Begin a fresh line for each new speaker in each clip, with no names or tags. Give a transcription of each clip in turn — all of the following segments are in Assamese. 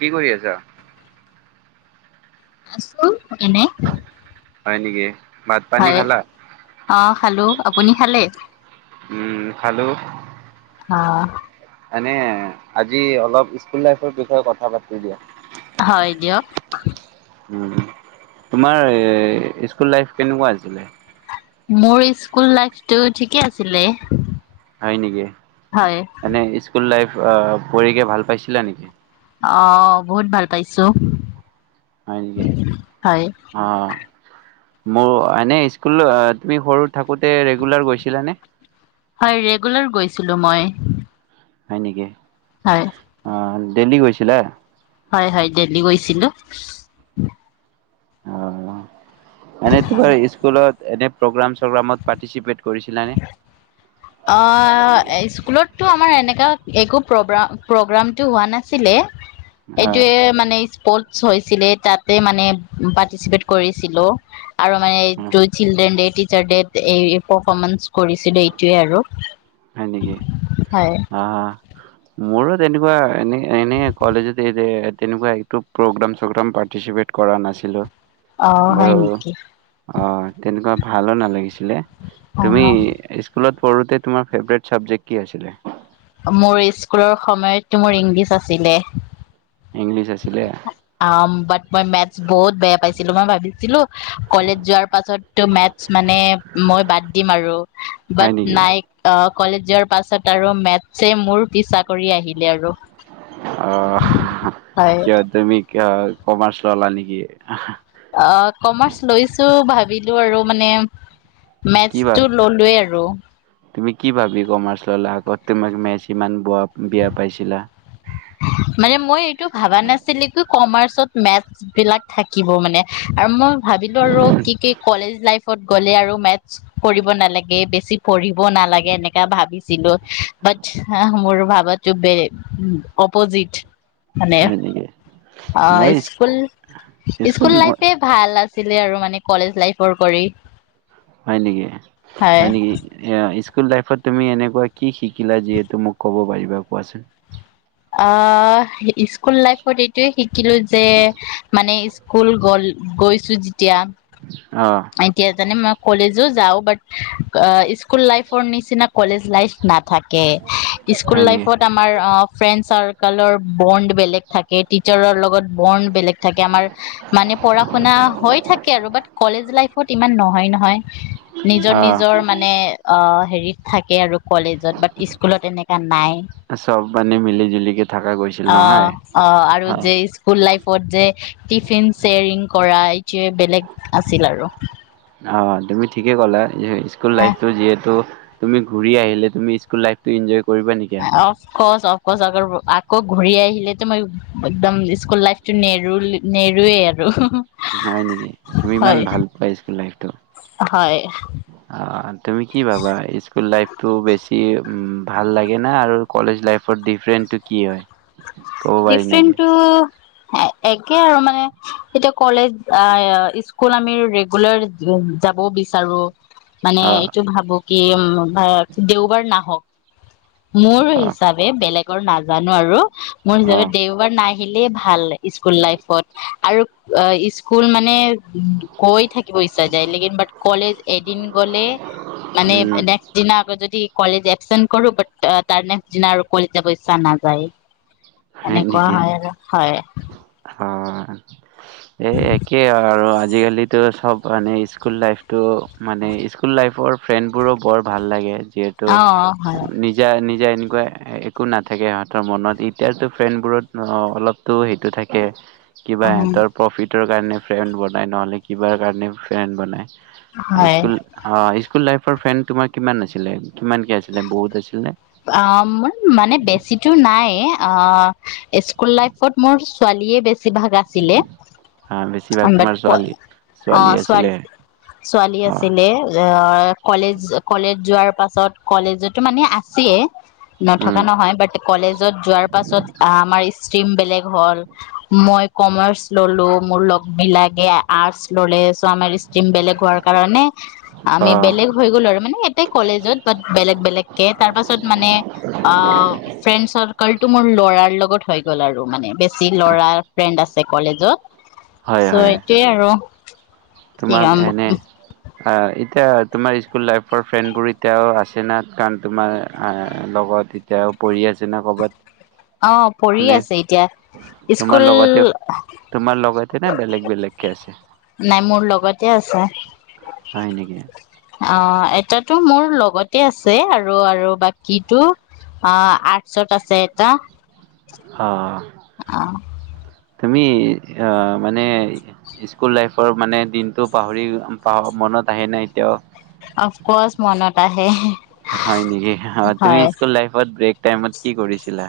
কি কৰি আছা
আছো এনে
হয় নেকি ভাত পানী
হয়
খালা?
আহ খালো আপুনি খালে?
উম খালো।
অ
এনে আজি অলপ স্কুল লাইফৰ বিষয়ে কথা পাতি দিয়া ৷
হয় দিয়ক ৷
উম৷, তোমাৰ এ স্কুল লাইফ কেনেকুৱা আছিলে?
মোৰ স্কুল লাইফটো ঠিকে আছিলে ৷
হয় নেকি মানে স্কুল লাইফ অ পৰি কি ভাল পাইছিলা নেকি?
অ বহুত ভাল পাইছো ৷
হয় নেকি অ, মোৰ এনে স্কুল তুমি সৰু থাকোতে ৰেগুলাৰ গৈছিলানে?
হয় ৰেগুলাৰ গৈছিলো মই ৷
হয় নেকি?
হয়
অ দেল্লী গৈছিলা?
হয় হয় দেল্লী গৈছিলো ৷
অ মানে তোমাৰ স্কুলত এনে প্ৰগ্ৰাম চগ্ৰামত পাৰটিচিপেট কৰিছিলানে?
অ স্কুলতো আমাৰ এনে লত একো প্ৰব্ৰাম প্ৰগ্ৰামটো হোৱা নাছিলে ৷
অঁ
এইটোয়ে মানে স্পল্ট চৈছিলে তাতে মানে পাৰ্টিচিপেট কৰিছিলো৷ আৰু আমাৰ এই
অঁ।
চিল্ড্ৰেন ডে টিছাৰ ডেত এই পৰফৰ্মেন্ঞ্চ কৰিছিলে এইটোৱে আৰু৷
হয় নেকি?
হয়
অ, মোৰো তেনেকুৱা এনে - এনে কলেজত এই তেনেকুৱা এতো প্ৰগ্ৰাম চগ্ৰাম পাৰ্টিচিপেট কৰা নাছিলো৷
অ হয়
বাৰু
নিকি?
অ তেনেকুৱা ভালো নালাগিছি লে
অ
তুমি স্কুলত সৰুতে তোমাৰ ফেভৰেট চাবজেক্ট কি আছিলে?
মোৰ স্কুলৰ সময়তো মোৰ ইংলিছ আছিলে৷
ইংলিছ আছিলে
অ বাত মই মেথছ বহুত বেয়া পাইছিলো মই ভাবিছিলো কলেজ যোৱাৰ পাছতো মেথছ মানে মই বাদ দিম আৰু
হয়
বাট
নেকি
নাইক আ কলেজ যোৱাৰ পাছত আৰু মেথছে মোৰ পিছা কৰি আহিলে আৰু৷
অ
হয়
কিয় তুমি কিয় কমাৰ্চ ললা নেকি?
অ কমাৰ্চ লৈছো ভাবিলো আৰু মানে
কি
মেথচছ
বা
টো ললোৱে আৰু৷ উ [unintelligible]
তুমি কি বাবি কমাৰ্চ ললা আগত তোমাক মেথছ ইমান বয়া বেয়া পাইছিলা৷
মানে মই টো ভাবা নাছিলি কমাৰ্চত মেথছ বিলাক থাকিব মানে আৰু মই ভাবিলো আৰু কি-কি কলেজ লাইফত গ'লে আৰু মেথছ কৰিব নালাগে বেছি পঢ়িব নালাগে এনেকা ভাবিছিলো বাট মোৰ ভাবো বে অপজিট৷ মানে
হয় নেকি
অ
মই স্কুল
স্কুল-স্কুল লাইফে ভাল আছ আছিলে আৰু মানে কলেজ লাইফৰ কৰি
হয় নেকি হয় নেকি এইয়া ইচ কুল লাইফত তুমি এনেকুৱা কি শিকিলা যিহেতু মোক ক'ব পাৰিবা কোৱাচোন৷
অ স্কুল লাইফত এইটোয়ে শিক কিলো যে মানে স্কুল গল গৈ চু যেতিয়া
অ
এতিয়া জানে মোক কলেজো যাওঁ বাট অ স্কুল লাইফ ৰ নিচিনা কলেজ লাইফ না থাকে স্কুল
হয় নেকি
লাইফত আমাৰ ফ্ৰেণ্ড চাৰ্কলৰ বণ্ড বেলেগ থাকে টিচাৰৰ লগত বৰ্ণ বেলেগ থাকে আমাৰ মানে পঢ়া শুনা হৈ থাকে আৰু বাট কলেজ ফূ ত সিমান নহয়-নহয় নিজৰ
অ
নিজৰ মান অ হেৰিত থাকে আৰু ৷ কলেজত বাট স্কুলত এনেকা নাই
চব মানে মিলি জুলিকে থকা গৈছিল
অ
নহয়
- অ আৰু
হয়
যে স্কুল লাইফ ফত জে টিফিন চেয়াৰিং কৰাই বেলেগ আ আছিল আৰু৷
অ তুমি ঠিকে ক'লা স্কুল লাইফটো যিহেতু তুমি ঘূৰি আহিলে তুমি স্কুল লাইফটো ইনজয়
অফকৰ্চ - অফকৰ্চ [unintelligible] আকৌ ঘূৰি আহিলেতো মই একদম স্কুল লাইফটো নেৰু- নেৰুৱে আৰু।
হয় নেকি? তুমি ইমান
হয়
ভাল পোৱা স্কুল লাইফটো।
হয়
অ' তুমি কি ভাবা, স্কুল লাইফটো বেছি কে উম ভাল লাগে না আৰু কলেজ লাইফৰ, ডিফাৰেনটো কি হয়? ক'ব পাৰি নেকি
ডিফৰেণ্টটো একে আৰু মানে, এতিয়া কলেজ- অ'- স্কুল আমি ৰেগুলাৰ যাব বিচাৰোঁ, মানে
অ
এইটো ভাবো। কি উম, দেওবাৰ নাহক। মোৰ
অ
হিচাবে বেলেগ গৰ নাজানো আৰু মোৰ
অ
হিচাপে দেওবাৰ নাই। আহিলে ভাল, স্কুল লাইফত। আৰু স্কুল মানে গৈ থাকিব ইচ্ছা যায়। লেকিন বাত কলেজ এদিন গ'লে, মানে
উম
নেক্সট দিনা আকৌ যদি কলেজে এপচেন্ত কৰোঁ, বাত তাৰ নেক্সট দিনা আৰু কলেজ যাব ইচ্ছা নাযায়।
হয়
এনেকুৱা
নেকি?
হয় আৰু হয়
অ'। এ একেই আৰু আজিকালিতো চব মানে স্কুল লাইফটো মানে- স্কুল-লাইফৰ ফ্ৰেণ্ডবোৰো বৰ ভাল লাগে। যিহেতু
অ হয়
নিজা- নি তিয়া এনেকুৱা একো নাথাকে সিহঁতৰ মনত এতিয়াতো ফ্ৰেণ্ডবোৰত অ'- অলপতো সেইটো থাকে। কিবা
উ
এহেতৰ প্ৰফিট তৰ কাৰণে ফ্ৰেণ্ড বনায়, নহ'লে কিবাৰ কাৰণে ফ্ৰেণ্ড বনায়।
হয়
হাইস্কুল অ' স্কুল-লাইফৰ ফেণ্ড তোমাৰ কিমান আাছিলে? কিমানকে আছিলে? বহুত আছিলনে?
অ মোৰ মানে বেছিতো নাই অ'- এ স্কুল লাইফত মোৰ ছোৱালীয়ে বেছি বেছি ভাগ আছিলে।
বেছিভাগ
অ'
তোমাৰ
বাত-
ছোৱালী ছোৱালী
অ'
আছিলে
ছোৱালী- ছোৱালী
অ'
আছিলে। অ' কলেজ- কলেজ যোৱাৰ পাছত, কলেজতো মানে আ ছিয়ে নথকা
উম
নহয়। বাত কলেজত যোৱাৰ পাছত আমাৰ ইছ ষ্ট্ৰীম বেলেগ হ'ল। মই কমাৰ্চ ল'লোঁ। মোৰ লগবিলাগে আৰ্টচ ল'লে আমাৰ ষ্ট্ৰীম বেলেগ হোৱাৰ কাৰণে, আমি
অ'
বেলেগ হৈ গ'লো আৰু। মানে একেই কলেজত। বাত বেলেগ-বেলেগকে তাৰপিছত মানে অ', ফ্ৰেণ্ড চৰকালটো, মোৰ ল'ৰাৰ লগত হৈ গ'ল আৰু মানে বেছ, যি ল'ৰাৰ ফ্ৰেণ্ড আছে। কলেজত,
হয়
চ',
হয়
এইটোয়ে আৰু,
তোমাক
কি
এনে অঁ এতিয়া তোমাৰ স্কুল লাইফৰ ফ্ৰেণ্ডবোৰ এতিয়াও আছে ন কাৰণ তোমাৰ লগত এতিয়াও পঢ়ি আছে না ক'ৰবাত
অঁ পঢ়ি
মানে
আছে এতিয়া স্কুল
তেনে বেলেগ বেলেগকে আছে
নাই মোৰ লগতে আছে
হয় নেকি?
অঁ এইটো মোৰ লগতে আছে আৰু আৰু বাকীতো অঁ আৰ্টচত আছে এটা
অঁ তুমি মানে স্কুল লাইফৰ মানে দিনটো পাহৰি মনত আহে নাই এতিয়াও
অফকৰ্চ মনত আহে
হয় নেকি অ তুমি
হয়।
স্কুল লাইফত ব্ৰেক টাইমত কি কৰিছিলা।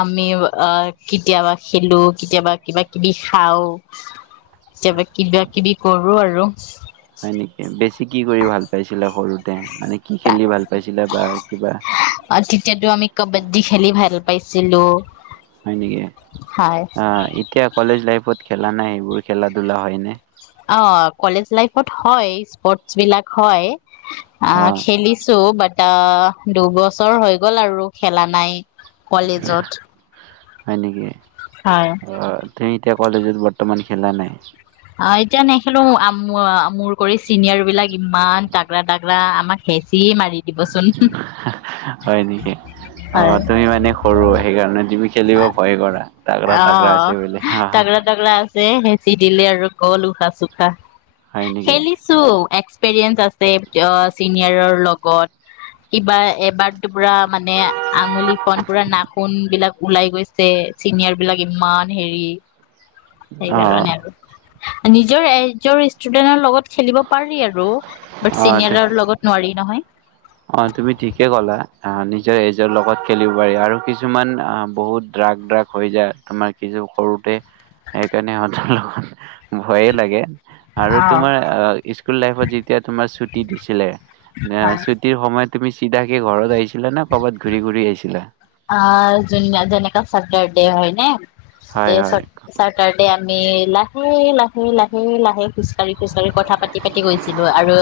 আমি অঁ কেতিয়াবা খেলো কেতিয়াবা কিবা কিবি খাওঁ এবা কিবা কিবি কৰো কৰো আৰু
হয় নেকি বেছি কি কৰি ভাল পাইছিলা সৰুতে। তে মানে কি খেলি ভাল পাইছিলা বা কিবা
চিলো
হয় নেকি অঁ এতিয়া কলেজ লাইফত খেল খেলা নাই সেইবোৰ খেলা ধূলা হয় নে?
অঁ কলেজ লাইফত হয় স্পৰ্টচ বিলাক হয়।
অ
অঁ খেলিছো বাট এটা দুবছৰ হৈ গ'ল আৰু খেলা নাই কলেজত
হয় নেকি?
হয়।
অঁ তুমি এতিয়া কলেজত বৰ্তমান খেলা নাই
অঁ এতিয়া নেখিলো মোৰ কৰি চিনিয়ৰ বিলাক ইমান তাগৰা তাগৰা আমাক শেষ
হয় নেকি অঁ তুমি মানে সৰু সেইকাৰণে তুমি। খেলিব ভয় কৰা তাগৰা তাগৰা
অঁ
আছে বুলি হা হা
তাগৰা তাগৰা আছে সেই। চি দিলে আৰু গ'ল উশাহ চুশাহ।
হয় নেকি
খেলিছো এক। পেৰিএস্ত্ৰ চিনিয়ৰৰ লগত। কিবা এ এবাৰ পুৰা মানে আঙুলি খন পুৰা নাখুন বিলাক উলাই গৈছে। চিনিয়ৰ বিলাক ইমান হেৰি, সেই
অ
কাৰণে আৰু নিজৰ এজন ষ্টুডেন্টৰ লগত খেলিব পাৰি আৰু বাট
অ
চিনিয়ৰৰ লগত নোৱাৰি নহয়।
অ তুমি ঠিকে কলা আহ নিজৰ এজৰ লগত খেলিব পাৰি আৰু কিছুমান আহ বহুত ড্ৰাগ ড্ৰাগ হৈ যায় তোমাৰ কিছু সৰুতে সেইকাৰণে সহঁতৰ লগত। ভয়ে লাগে আৰু
অ
তোমাৰ স্কুল লাইফত যেতিয়া তোমাৰ চুতি দি দিছিলে।
অ [unintelligible]
মই তুমি চিধাকে ঘৰত আহিছিলা কৰবাত ঘূৰি ঘুৰি আহিছিলা?
দে হয় নে।
হয়
দে
হয়
চাটাৰডে আন আমি লাহে লাহে লাহে লাহে খোজকাাঢ়ি খোজকাাঢ়ি কথা পাতি পাতি গৈছিলো আৰু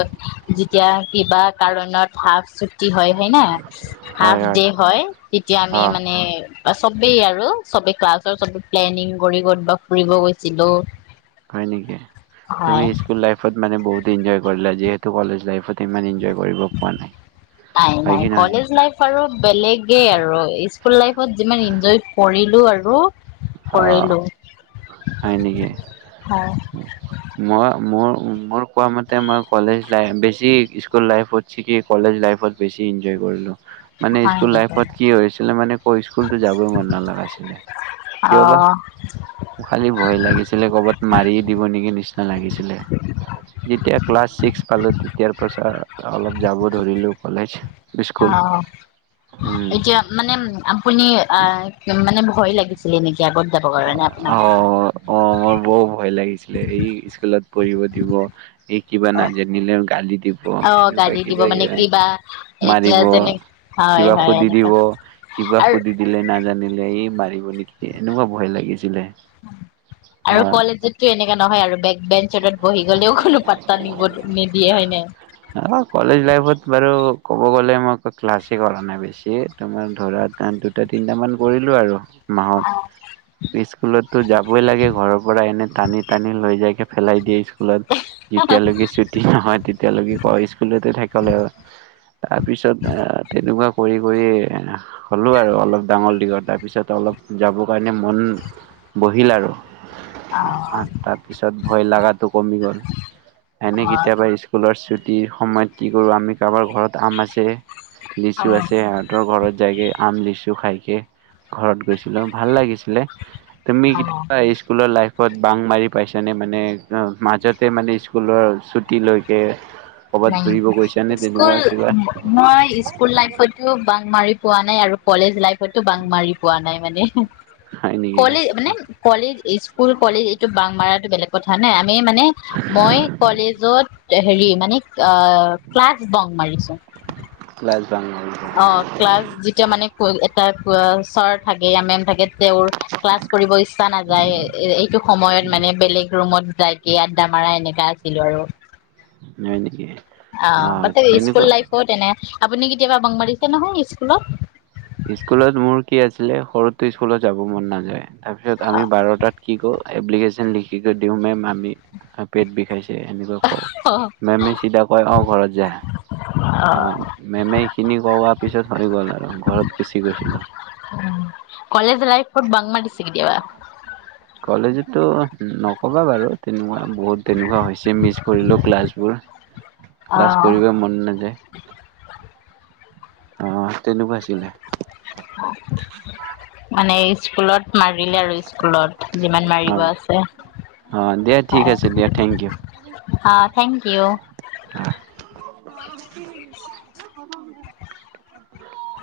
যেতিয়া কিবা কাৰণত হাফ চুতি কি হয় হয় না হাফ ডে হয়। তেতিয়া আমি
অ
মানে, বা চবেই আৰু চবেই ক্লাছৰ চবে প্লেনিং কৰি কৰবাত ফুৰিব গৈছিলো।
হয় নেকি তুমি
হয়
স্কুল লাইফত মানে বহুত ইন্জয় কৰিলা যিহেতু কলেজ লাইফত ইমান ইন্জয়
নাই নাই
নহয়
কলেজ লাইফ আৰু বেলেগে আৰু স্কুল লাইফত যিমান ইঞ্জয় কৰিলো আৰু ৰ
অ হয় নেকি
হয়
মই মোৰ, মোৰ কোৱা মতে মই কলেজ লাইফ বেছি স্কুল লাইফত কি কলেজ লাইফত বেছি ইঞ্জয় কৰিলোঁ। মানে
হয়
স্কুল
নেকি
লাইফত কি হৈছিলে মানে ক স্কুলতো যাবই মন নাগৈছিলে।
অ
কিয় বা মোক খালী ভয় লাগিছিলে। ক'ৰবাত মাৰি দিব নেকি নিচিনা লাগিছিলে। যেতিয়া ক্লাছ ছিক্স পালো তেতিয়াৰ পাছত অলপ যাব ধৰিলোঁ কলেজ।
অ
স্কুল উম
এতিয়া মানে আপুনি আহ মানে ভয় লাগিছিলে নেকি? এতিয়া কটন যাব ঘৰত নে আপোনি?
অ অ মোৰ বৰ ভয় লাগিছিলে এই স্কুলত পঢ়িব দিব এই কিবা নাজানিলেও গালি? দিব
অ
এনেকুৱা
গালি দিব
কিবা
মানে কিবা এতিয়া
মাৰিব
যেনে হয়
কিবা
হয়
সুধি
এনেকা
দিব কিবা
আৰু
সুধি দিলে নাজানিলে? সেই মাৰিব নেকি এনেকুৱা? ভয় লাগিছিলে?
আৰু
হয়
কলেজতটো এনেকা নহয় আৰু। বেক বেঞ্চত বহি গ'লেও কো। পাত্তা নিব নিদিয়ে হয় ন।
অঁ কলেজ লাইফত বাৰু ক'ব গলে মই ক্লাছে কৰা নাই বেছি তোমাৰ ধৰা দুটা তিনটা মান কৰিলো আৰু। মাহত স্কুলতো যাবই লাগে ঘৰৰ পৰা এনে? টানি টানি লৈ যাইকে পেলাই দিয়ে? স্কুলত
অ
যেতিয়ালৈকে ছুটি নহয় তেতিয়ালৈকে? তেনেকে কৰে আৰু তাৰ পিছত? এনেকুৱা কৰি কৰি হ'লোঁ আৰু অলপ ডাঙৰ দীঘত তাৰপিছত অলপ যাবৰ কাৰণে মন বহিল আৰু। তাৰপিছত? ভয় লগাত। কমি এনে কেতিয়াবা স্কুলৰ। খতিৰ সময়ত কি কৰোঁ আমি কাৰোবাৰ ঘৰত আম আছে?
অ
লিছু আছে সিহঁতৰ ঘৰত যায়গে। আম লিচু খাইকে ঘৰত গৈছিলো ভাল লাগিছিলে? তুমি
অ অ
কতিয়া স্কুললৰ লাইফ। ত বাং মাৰি পাইছেনে মানে মাজতে মানে স্কুলৰ ছুটী লৈকে?
ন স্কুল মই স্কুল লাইফতো বাং মাৰি পোৱা নাই আৰু। কলেজ লাইফতটো বাং মাৰি পোৱা নাই মানে?
হয় নেকি?
কলেজ মানে কলেজ স্কুল কলেজ এইটো বাংমাৰা। বেলেগ কথা নে। মানে মই কলেজত হেৰি মানে? অঁ ক্লাছ বং মাৰিছো?
ক্লাছ বাং হ'ল
অঁ ক্লাছ যেতিয়া মানে? তাৰ চৰ থাকে অঁ মেম থাকে? তেওঁৰ ক্লাছ কৰিব ইচ্ছা নাযায় এইটো সময়ত মানে বেলেগ ৰুমত। যাইকি আড্ডা মাৰা এনেককা আছিলো আৰু?
হয় নেকি?
অঁ
অ'
তাতে স্কুল
তেনেকুৱা
লাইফত এনে আপুনি কেতিয়াবা বং মাৰিছে নহয় স্কুলত
স্কুলত মোৰ কি আছিলে সৰুতে স্কুলত যাব মন নাযায় তাৰপিছত আমি বাৰটাত কি কৰো এপ্লিকেচন লিখিকে দিওঁ মেম আমি পেট বিষাইছে এনে ক
অ
মেমে চিধা কয় অ ঘৰত যা অ মেমে কিনি কৰোৱা পিছত হৈ গ'ল আৰু ঘৰত বেছিকৈ আছিল
অ কলেজ লাইফ ফ বাংলাদ দি
[unintelligible] কলেজতো নক'বা বাৰু তেনেকুৱা বহুত তেনেকোৱা হৈছে মিছ কৰিলো ক্লাছবোৰ
অ
ক্লাছ কৰিব মন নাযায় অ তেনেকোৱা আছিলে
মানে স্কুলত মাৰিলে আৰু স্কুলত যিমান মাৰিব
অ'।
আছে
অ দিয়া ঠিক আছে দিয়া থেংক ইউ
হা থেংক ইউ
অ [inaudible]